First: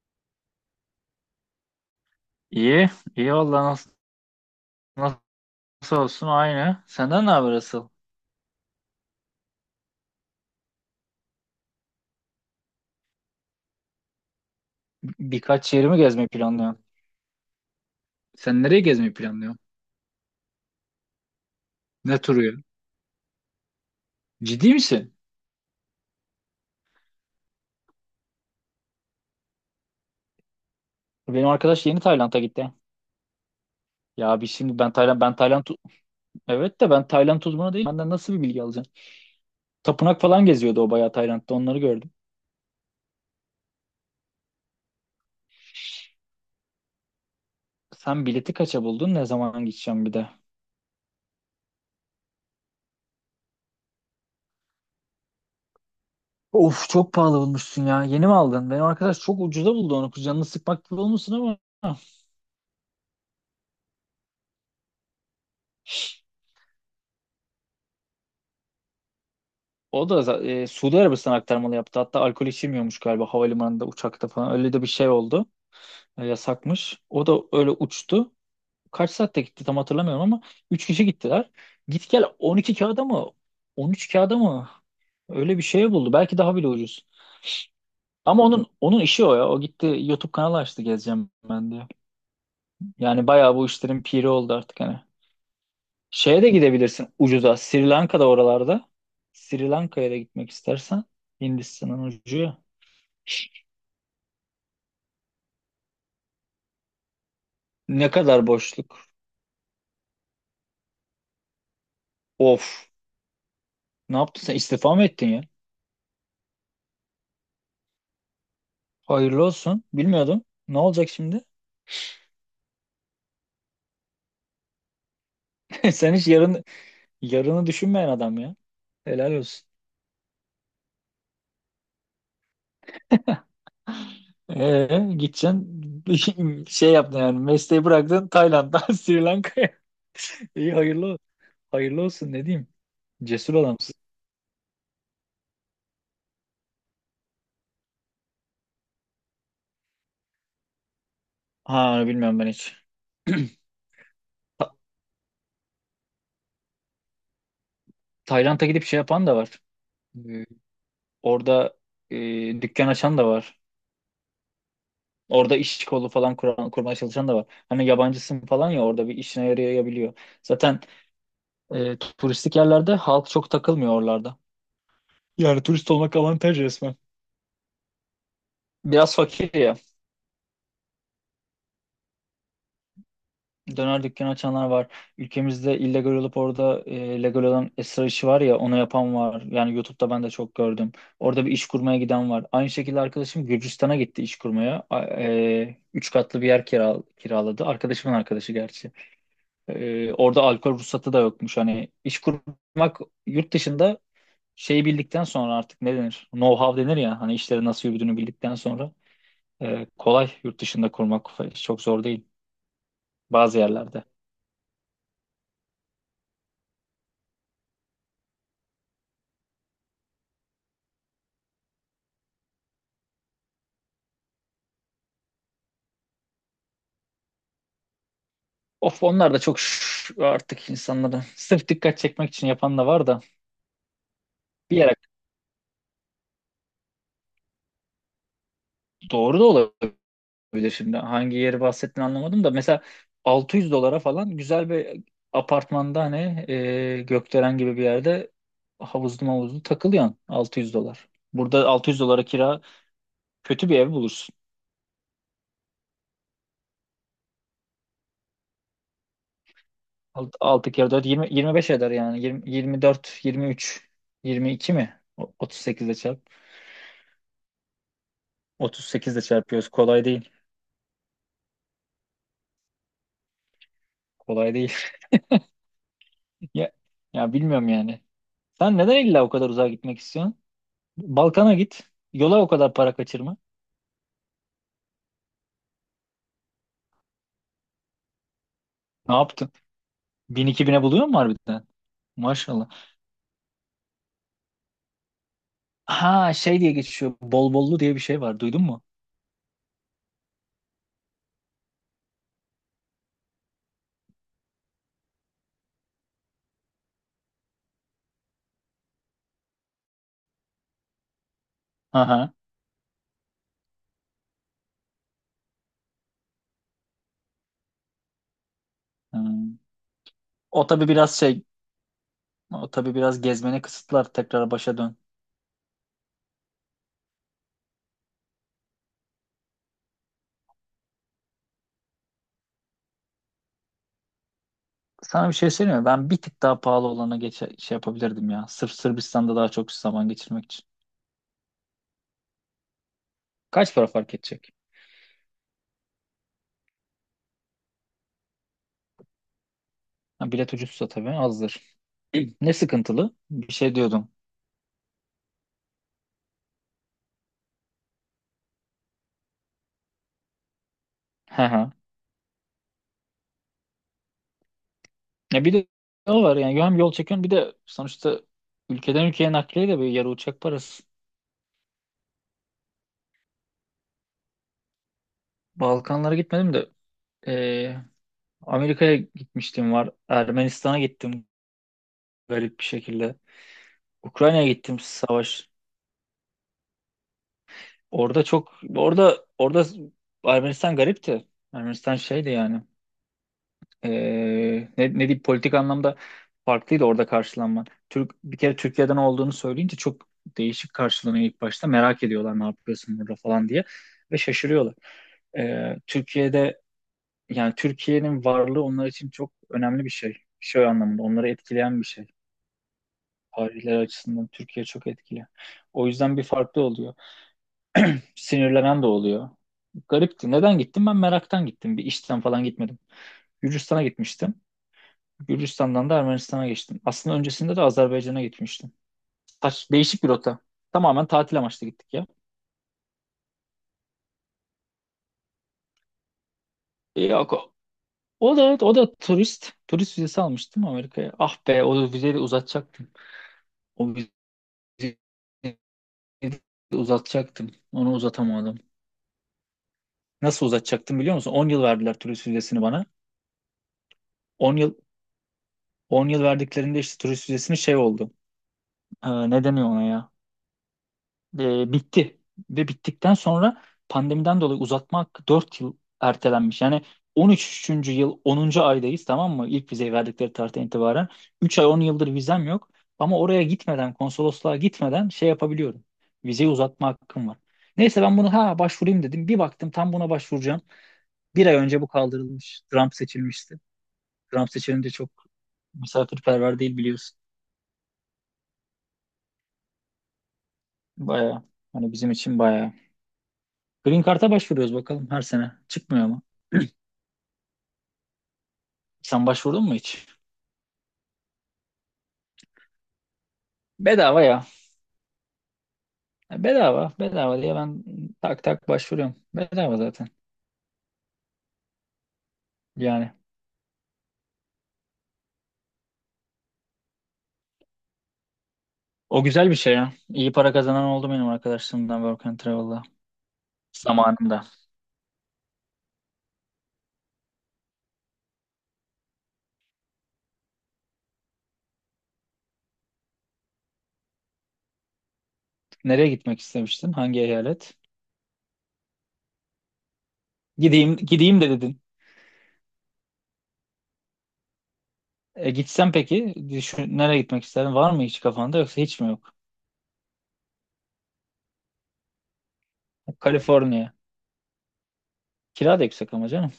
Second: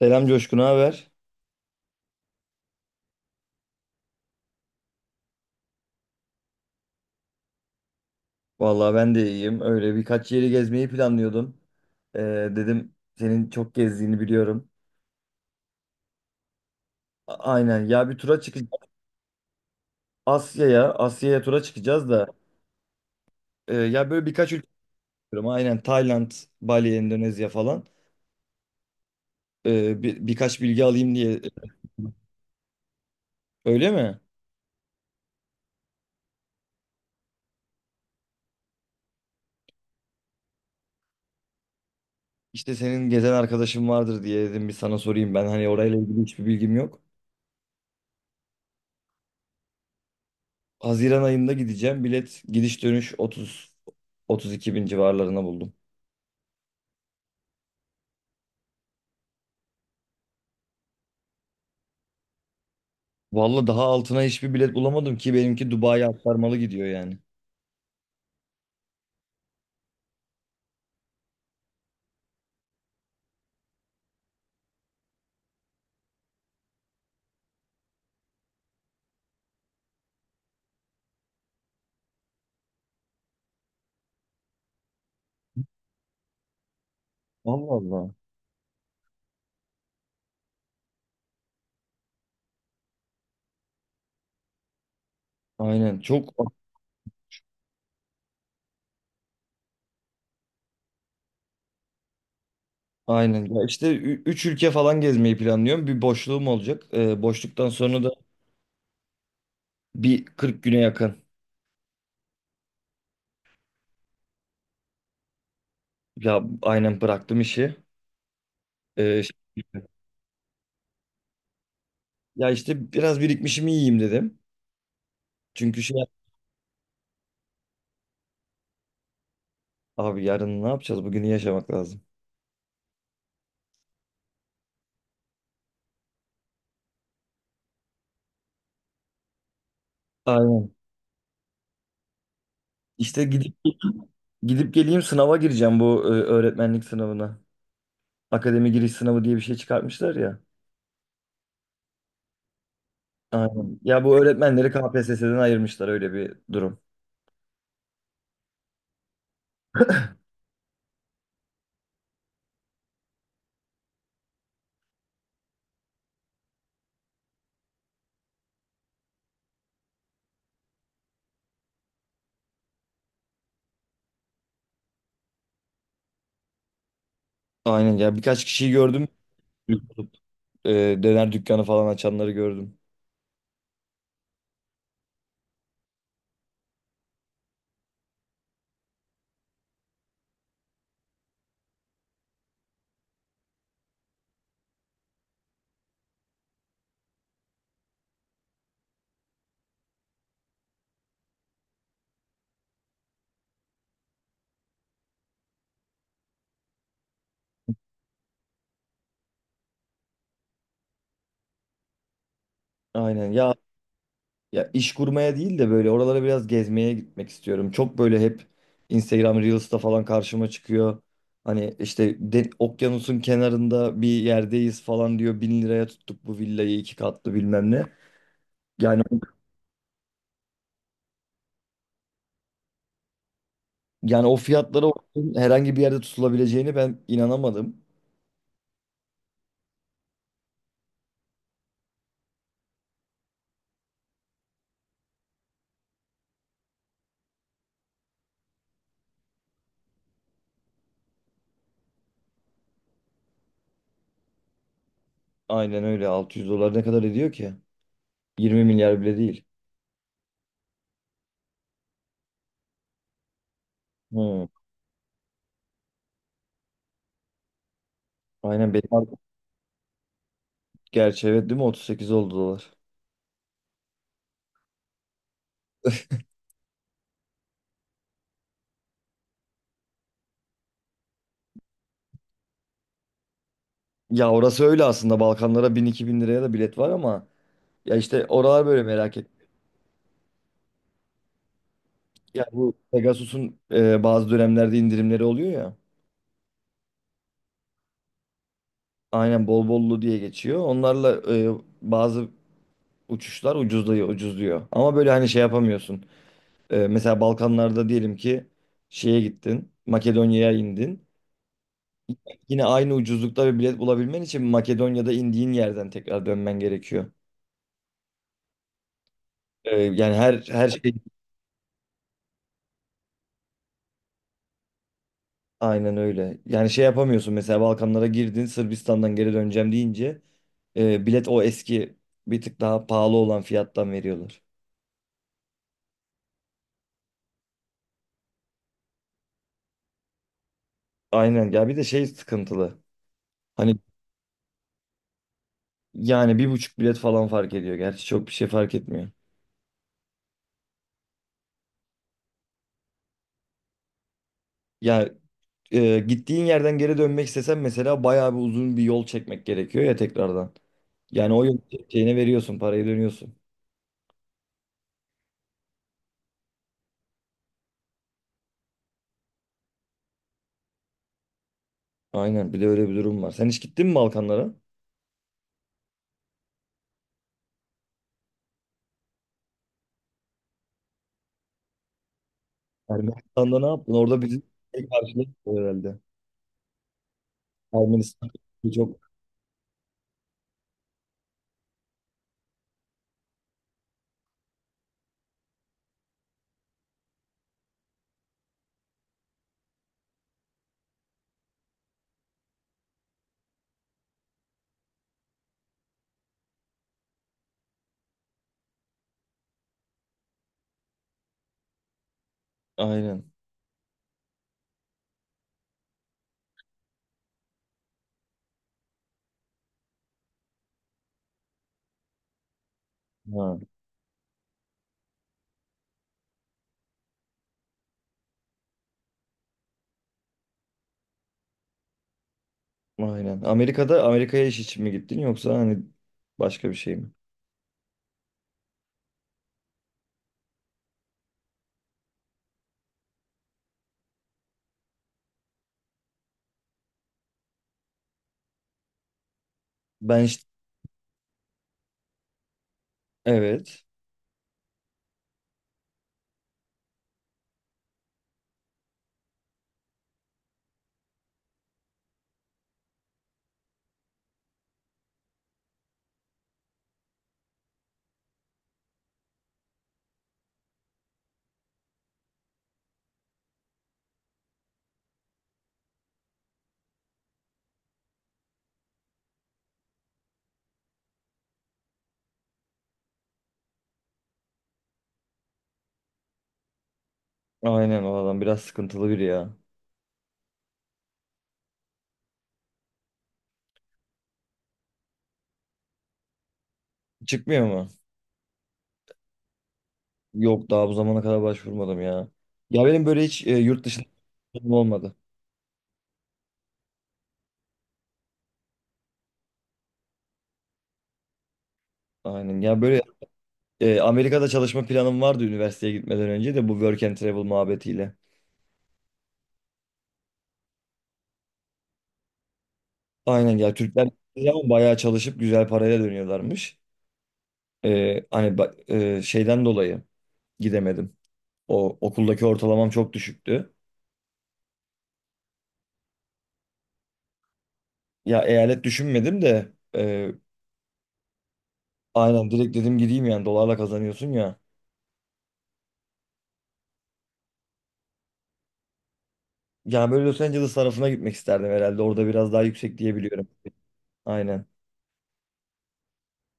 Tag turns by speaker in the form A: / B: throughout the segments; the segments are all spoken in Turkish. A: Selam Coşkun, haber?
B: İyi, iyi valla nasıl, nasıl olsun aynı. Senden ne haber asıl?
A: Vallahi ben de iyiyim. Öyle birkaç yeri gezmeyi planlıyordum. Ee, Dedim senin çok gezdiğini biliyorum.
B: Birkaç yerimi gezmeyi planlıyorum.
A: Aynen. Ya bir tura
B: Sen
A: çıkacağız.
B: nereye gezmeyi planlıyorsun?
A: Asya'ya, Asya'ya tura çıkacağız
B: Ne
A: da
B: turu ya?
A: ya böyle birkaç ülke
B: Ciddi misin?
A: istiyorum. Aynen Tayland, Bali, Endonezya falan. Birkaç bilgi alayım diye.
B: Benim arkadaş yeni Tayland'a gitti.
A: Öyle mi?
B: Ya bir şimdi ben Tayland evet de ben Tayland uzmanı değilim. Benden nasıl bir bilgi alacaksın? Tapınak falan geziyordu, o bayağı Tayland'da, onları gördüm.
A: İşte senin gezen arkadaşın vardır diye dedim bir sana sorayım. Ben hani orayla ilgili hiçbir bilgim yok.
B: Sen bileti kaça buldun? Ne zaman gideceğim bir de?
A: Haziran ayında gideceğim. Bilet gidiş dönüş 30 32 bin civarlarına buldum.
B: Of, çok pahalı bulmuşsun ya. Yeni mi aldın? Benim arkadaş çok ucuza buldu onu. Canını sıkmak gibi olmuşsun ama.
A: Vallahi daha altına hiçbir bilet bulamadım ki benimki Dubai'ye aktarmalı gidiyor yani.
B: O da za- e, Suudi Arabistan aktarmalı yaptı. Hatta alkol içilmiyormuş galiba havalimanında, uçakta falan. Öyle de bir şey oldu. Yasakmış. O da öyle uçtu. Kaç saatte gitti tam hatırlamıyorum ama 3 kişi gittiler. Git gel 12 kağıda mı? 13 kağıda mı? Öyle bir şey buldu. Belki daha bile ucuz.
A: Allah Allah.
B: Ama onun işi o ya. O gitti YouTube kanalı açtı gezeceğim ben diye. Yani bayağı bu işlerin piri oldu artık hani.
A: Aynen, çok
B: Şeye de gidebilirsin ucuza. Sri Lanka'da, oralarda. Sri Lanka'ya da gitmek istersen. Hindistan'ın ucu ya.
A: aynen. Ya işte 3 ülke falan gezmeyi planlıyorum. Bir boşluğum olacak. Boşluktan sonra da
B: Ne kadar boşluk.
A: bir 40 güne yakın.
B: Of. Ne yaptın sen? İstifa mı ettin ya?
A: Ya aynen bıraktım işi. Ee, ş-
B: Hayırlı olsun. Bilmiyordum. Ne olacak şimdi?
A: Ya işte biraz birikmişimi yiyeyim dedim. Çünkü
B: Sen hiç yarını düşünmeyen adam ya. Helal olsun.
A: abi yarın ne yapacağız? Bugünü yaşamak lazım.
B: Gideceksin şey yaptın, yani mesleği bıraktın Tayland'dan Sri Lanka'ya. İyi
A: Aynen.
B: hayırlı hayırlı olsun, ne diyeyim.
A: İşte
B: Cesur
A: gidip
B: adamsın.
A: gidip geleyim, sınava gireceğim, bu öğretmenlik sınavına. Akademi giriş sınavı diye bir şey çıkartmışlar ya.
B: Ha, bilmiyorum ben hiç.
A: Aynen. Ya bu öğretmenleri
B: Ta-
A: KPSS'den ayırmışlar, öyle bir durum.
B: Tayland'a gidip şey yapan da var. Ee, Orada e, dükkan açan da var. Orada iş kolu falan kuran, kurmaya çalışan da var. Hani yabancısın falan ya, orada bir işine yarayabiliyor. Zaten turistik yerlerde halk çok takılmıyor oralarda. Yani turist olmak avantaj resmen.
A: Aynen, ya birkaç kişiyi gördüm.
B: Biraz fakir ya.
A: E, Döner dükkanı falan açanları gördüm.
B: Döner dükkanı açanlar var. Ülkemizde illegal olup orada legal olan esrar işi var ya, onu yapan var. Yani YouTube'da ben de çok gördüm. Orada bir iş kurmaya giden var. Aynı şekilde arkadaşım Gürcistan'a gitti iş kurmaya. Üç katlı bir yer kiraladı. Arkadaşımın arkadaşı gerçi. Orada alkol ruhsatı da yokmuş. Hani iş kurmak yurt dışında şeyi bildikten sonra artık ne denir? Know-how denir ya. Hani işleri nasıl yürüdüğünü bildikten sonra kolay, yurt dışında kurmak çok zor değil
A: Aynen ya
B: bazı yerlerde.
A: ya iş kurmaya değil de böyle oralara biraz gezmeye gitmek istiyorum. Çok böyle hep Instagram Reels'ta falan karşıma çıkıyor. Hani işte okyanusun kenarında bir yerdeyiz falan diyor. 1000 liraya tuttuk bu villayı, iki katlı bilmem ne.
B: Of,
A: Yani
B: onlar da çok artık insanların sırf dikkat çekmek için yapan da var da
A: yani o
B: bir
A: fiyatlara
B: yere
A: herhangi bir yerde tutulabileceğini ben inanamadım.
B: doğru da olabilir şimdi. Hangi yeri bahsettiğini anlamadım da, mesela 600 dolara falan güzel bir apartmanda, hani gökdelen gibi bir yerde, havuzlu takılıyorsun 600 dolar. Burada 600 dolara kira kötü bir ev bulursun.
A: Aynen öyle, 600 dolar ne kadar ediyor ki? 20 milyar bile değil.
B: Altı kere 4, 20, 25 eder yani. 20, 24, 23,
A: Hı.
B: 22 mi? 38 ile çarp.
A: Aynen,
B: 38 ile çarpıyoruz. Kolay değil.
A: gerçi evet, değil mi, 38 oldu dolar.
B: Kolay değil. Ya, ya, bilmiyorum yani. Sen neden illa o kadar uzağa gitmek istiyorsun? Balkan'a git. Yola o kadar para kaçırma.
A: Ya orası öyle aslında, Balkanlara 1000-2000 liraya da bilet var ama ya işte oralar böyle
B: Ne
A: merak et.
B: yaptın? 1000-2000'e buluyor mu harbiden?
A: Ya
B: Maşallah.
A: bu Pegasus'un bazı dönemlerde indirimleri oluyor ya.
B: Ha, şey diye geçiyor. Bol bollu diye bir şey var. Duydun mu?
A: Aynen, bol bollu diye geçiyor. Onlarla bazı uçuşlar ucuzluyor, ucuzluyor. Ama böyle hani şey yapamıyorsun. Mesela Balkanlarda diyelim ki şeye gittin, Makedonya'ya indin.
B: Aha.
A: Yine aynı ucuzlukta bir bilet bulabilmen için Makedonya'da indiğin yerden tekrar dönmen gerekiyor.
B: Hmm.
A: Yani her
B: O
A: her
B: tabii
A: şey
B: biraz şey. O tabii biraz gezmene kısıtlar. Tekrar başa dön.
A: aynen öyle. Yani şey yapamıyorsun, mesela Balkanlara girdin, Sırbistan'dan geri döneceğim deyince bilet o eski, bir tık daha pahalı olan fiyattan veriyorlar.
B: Sana bir şey söyleyeyim mi? Ben bir tık daha pahalı olana şey yapabilirdim ya. Sırf Sırbistan'da daha çok zaman geçirmek için.
A: Aynen ya, bir de şey sıkıntılı.
B: Kaç
A: Hani
B: para fark edecek?
A: yani 1,5 bilet falan fark ediyor. Gerçi çok bir şey fark etmiyor.
B: Ha, bilet ucuzsa tabii azdır. Ne sıkıntılı? Bir şey diyordum.
A: Ya gittiğin yerden geri dönmek istesen mesela bayağı bir uzun bir yol çekmek gerekiyor ya tekrardan. Yani
B: Hı
A: o yol
B: hı.
A: çekeceğine veriyorsun parayı, dönüyorsun.
B: Ya bir de o var yani, hem yol çekiyorsun bir de sonuçta ülkeden ülkeye nakliye de böyle yarı uçak parası.
A: Aynen, bir de öyle bir durum var. Sen hiç gittin mi Balkanlara?
B: Balkanlara gitmedim de. Ee, Amerika'ya gitmiştim var. Ermenistan'a gittim garip bir şekilde.
A: Ermenistan'da ne yaptın? Orada bizi
B: Ukrayna'ya gittim,
A: şey karşıladı
B: savaş.
A: herhalde.
B: Orada
A: Ermenistan
B: çok
A: çok
B: orada orada Ermenistan garipti. Ermenistan şeydi yani. Ee, ne diyeyim, politik anlamda farklıydı orada karşılanma. Türk, bir kere Türkiye'den olduğunu söyleyince çok değişik karşılanıyor ilk başta. Merak ediyorlar, ne yapıyorsun burada falan diye, ve şaşırıyorlar. Türkiye'de, yani Türkiye'nin varlığı onlar için çok önemli bir şey. Şey anlamında onları etkileyen bir şey.
A: aynen.
B: Tarihler açısından Türkiye çok etkili. O yüzden bir farklı oluyor. Sinirlenen de oluyor. Garipti. Neden gittim? Ben meraktan gittim. Bir işten falan gitmedim.
A: Ha,
B: Gürcistan'a gitmiştim. Gürcistan'dan da Ermenistan'a geçtim. Aslında öncesinde de Azerbaycan'a gitmiştim. Saç, değişik bir rota. Tamamen tatil amaçlı gittik ya.
A: aynen. Amerika'ya iş için mi gittin, yoksa hani başka bir şey mi?
B: Yok, o da turist. Turist vizesi almıştım Amerika'ya. Ah be, o vizeyi de uzatacaktım. O vizeyi Onu uzatamadım.
A: Ben işte
B: Nasıl uzatacaktım biliyor musun? 10 yıl verdiler turist vizesini bana.
A: evet.
B: 10 yıl 10 yıl verdiklerinde işte turist vizesini şey oldu. Ne deniyor ona ya? Bitti. Ve bittikten sonra pandemiden dolayı uzatmak 4 yıl ertelenmiş. Yani 13. yıl 10. aydayız, tamam mı? İlk vizeyi verdikleri tarihten itibaren. 3 ay, 10 yıldır vizem yok. Ama oraya gitmeden, konsolosluğa gitmeden şey yapabiliyorum. Vizeyi uzatma hakkım var. Neyse, ben bunu ha başvurayım dedim. Bir baktım, tam buna başvuracağım, 1 ay önce bu kaldırılmış. Trump seçilmişti. Trump seçilince çok misafirperver değil, biliyorsun.
A: Aynen, o adam biraz sıkıntılı biri ya.
B: Bayağı. Hani bizim için bayağı. Green Card'a başvuruyoruz bakalım her sene. Çıkmıyor mu?
A: Çıkmıyor mu?
B: Sen başvurdun mu hiç?
A: Yok, daha bu zamana kadar başvurmadım ya. Ya benim böyle hiç yurt dışında
B: Bedava ya.
A: planım olmadı.
B: Ya bedava. Bedava diye ben tak tak başvuruyorum. Bedava zaten.
A: Aynen. Ya böyle
B: Yani.
A: Amerika'da çalışma planım vardı üniversiteye gitmeden önce de, bu work and travel muhabbetiyle.
B: O güzel bir şey ya. İyi para kazanan oldu benim arkadaşlarımdan Work and Travel'da.
A: Aynen ya, Türkler
B: Zamanında.
A: ama bayağı çalışıp güzel parayla dönüyorlarmış. Ee, hani ba- Şeyden dolayı gidemedim. O okuldaki ortalamam çok düşüktü.
B: Nereye gitmek istemiştin? Hangi eyalet?
A: Ya eyalet düşünmedim de
B: Gideyim, gideyim de dedin.
A: aynen, direkt dedim gideyim, yani dolarla kazanıyorsun ya.
B: Gitsem peki, düşün, nereye gitmek isterdin? Var mı hiç kafanda, yoksa hiç mi yok?
A: Ya böyle Los Angeles tarafına gitmek isterdim herhalde. Orada biraz daha yüksek diyebiliyorum.
B: Kaliforniya.
A: Aynen.
B: Kira da yüksek ama canım.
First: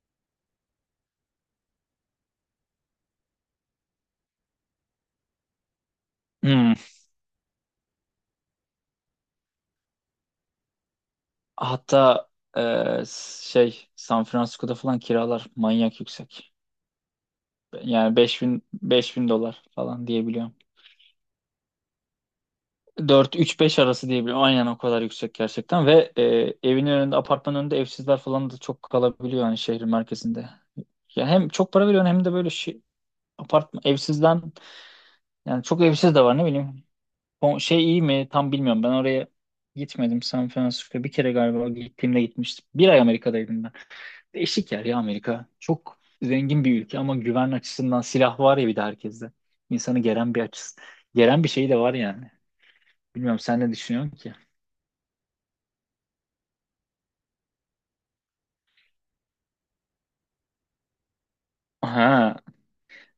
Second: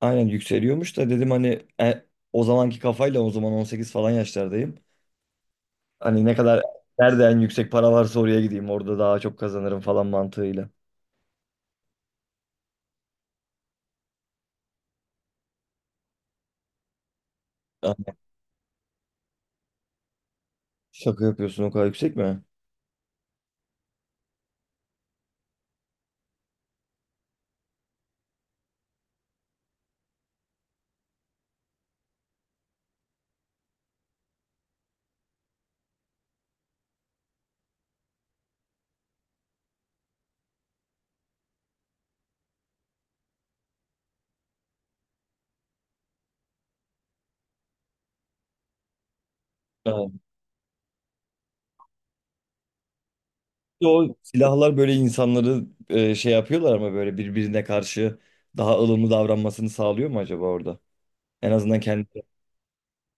A: Aynen yükseliyormuş da dedim hani o zamanki kafayla, o zaman 18 falan yaşlardayım. Hani ne kadar
B: Hmm.
A: nerede en yüksek para varsa oraya gideyim. Orada daha çok kazanırım falan mantığıyla.
B: Hatta e, şey, San Francisco'da falan kiralar manyak yüksek. Yani beş bin dolar falan diyebiliyorum.
A: Şaka yapıyorsun, o kadar yüksek mi?
B: Dört, 3 5 arası diyebiliyorum. Aynen, o kadar yüksek gerçekten. Ve evinin önünde, apartmanın önünde evsizler falan da çok kalabiliyor yani şehrin merkezinde. Ya hem çok para veriyorsun, hem de böyle şey, apartman evsizden, yani çok evsiz de var, ne bileyim. O şey iyi mi tam bilmiyorum. Ben oraya gitmedim, San Francisco. Bir kere galiba gittiğimde gitmiştim. 1 ay Amerika'daydım ben. Değişik yer ya Amerika. Çok zengin bir ülke ama güven açısından silah var ya, bir de herkeste. İnsanı
A: Evet.
B: geren bir açısı. Geren bir şey de var yani. Bilmiyorum, sen ne düşünüyorsun
A: O
B: ki?
A: silahlar böyle insanları şey yapıyorlar ama böyle birbirine karşı daha ılımlı davranmasını sağlıyor mu acaba orada? En azından kendi.
B: Ha,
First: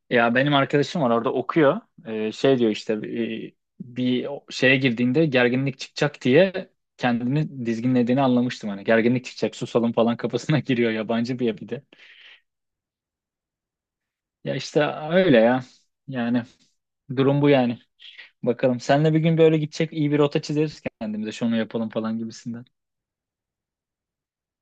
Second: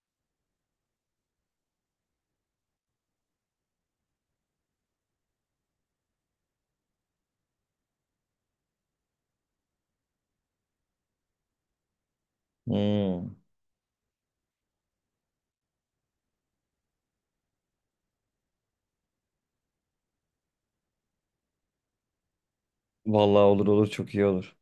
B: ya benim arkadaşım var, orada okuyor. Şey diyor işte, bir şeye girdiğinde gerginlik çıkacak diye kendini dizginlediğini anlamıştım. Hani gerginlik çıkacak, susalım falan kafasına giriyor, yabancı bir de.
A: Hmm.
B: Ya işte öyle ya. Yani durum bu yani. Bakalım. Seninle bir gün böyle gidecek, iyi bir rota çizeriz kendimize. Şunu yapalım falan gibisinden.
A: Vallahi olur olur, çok iyi olur.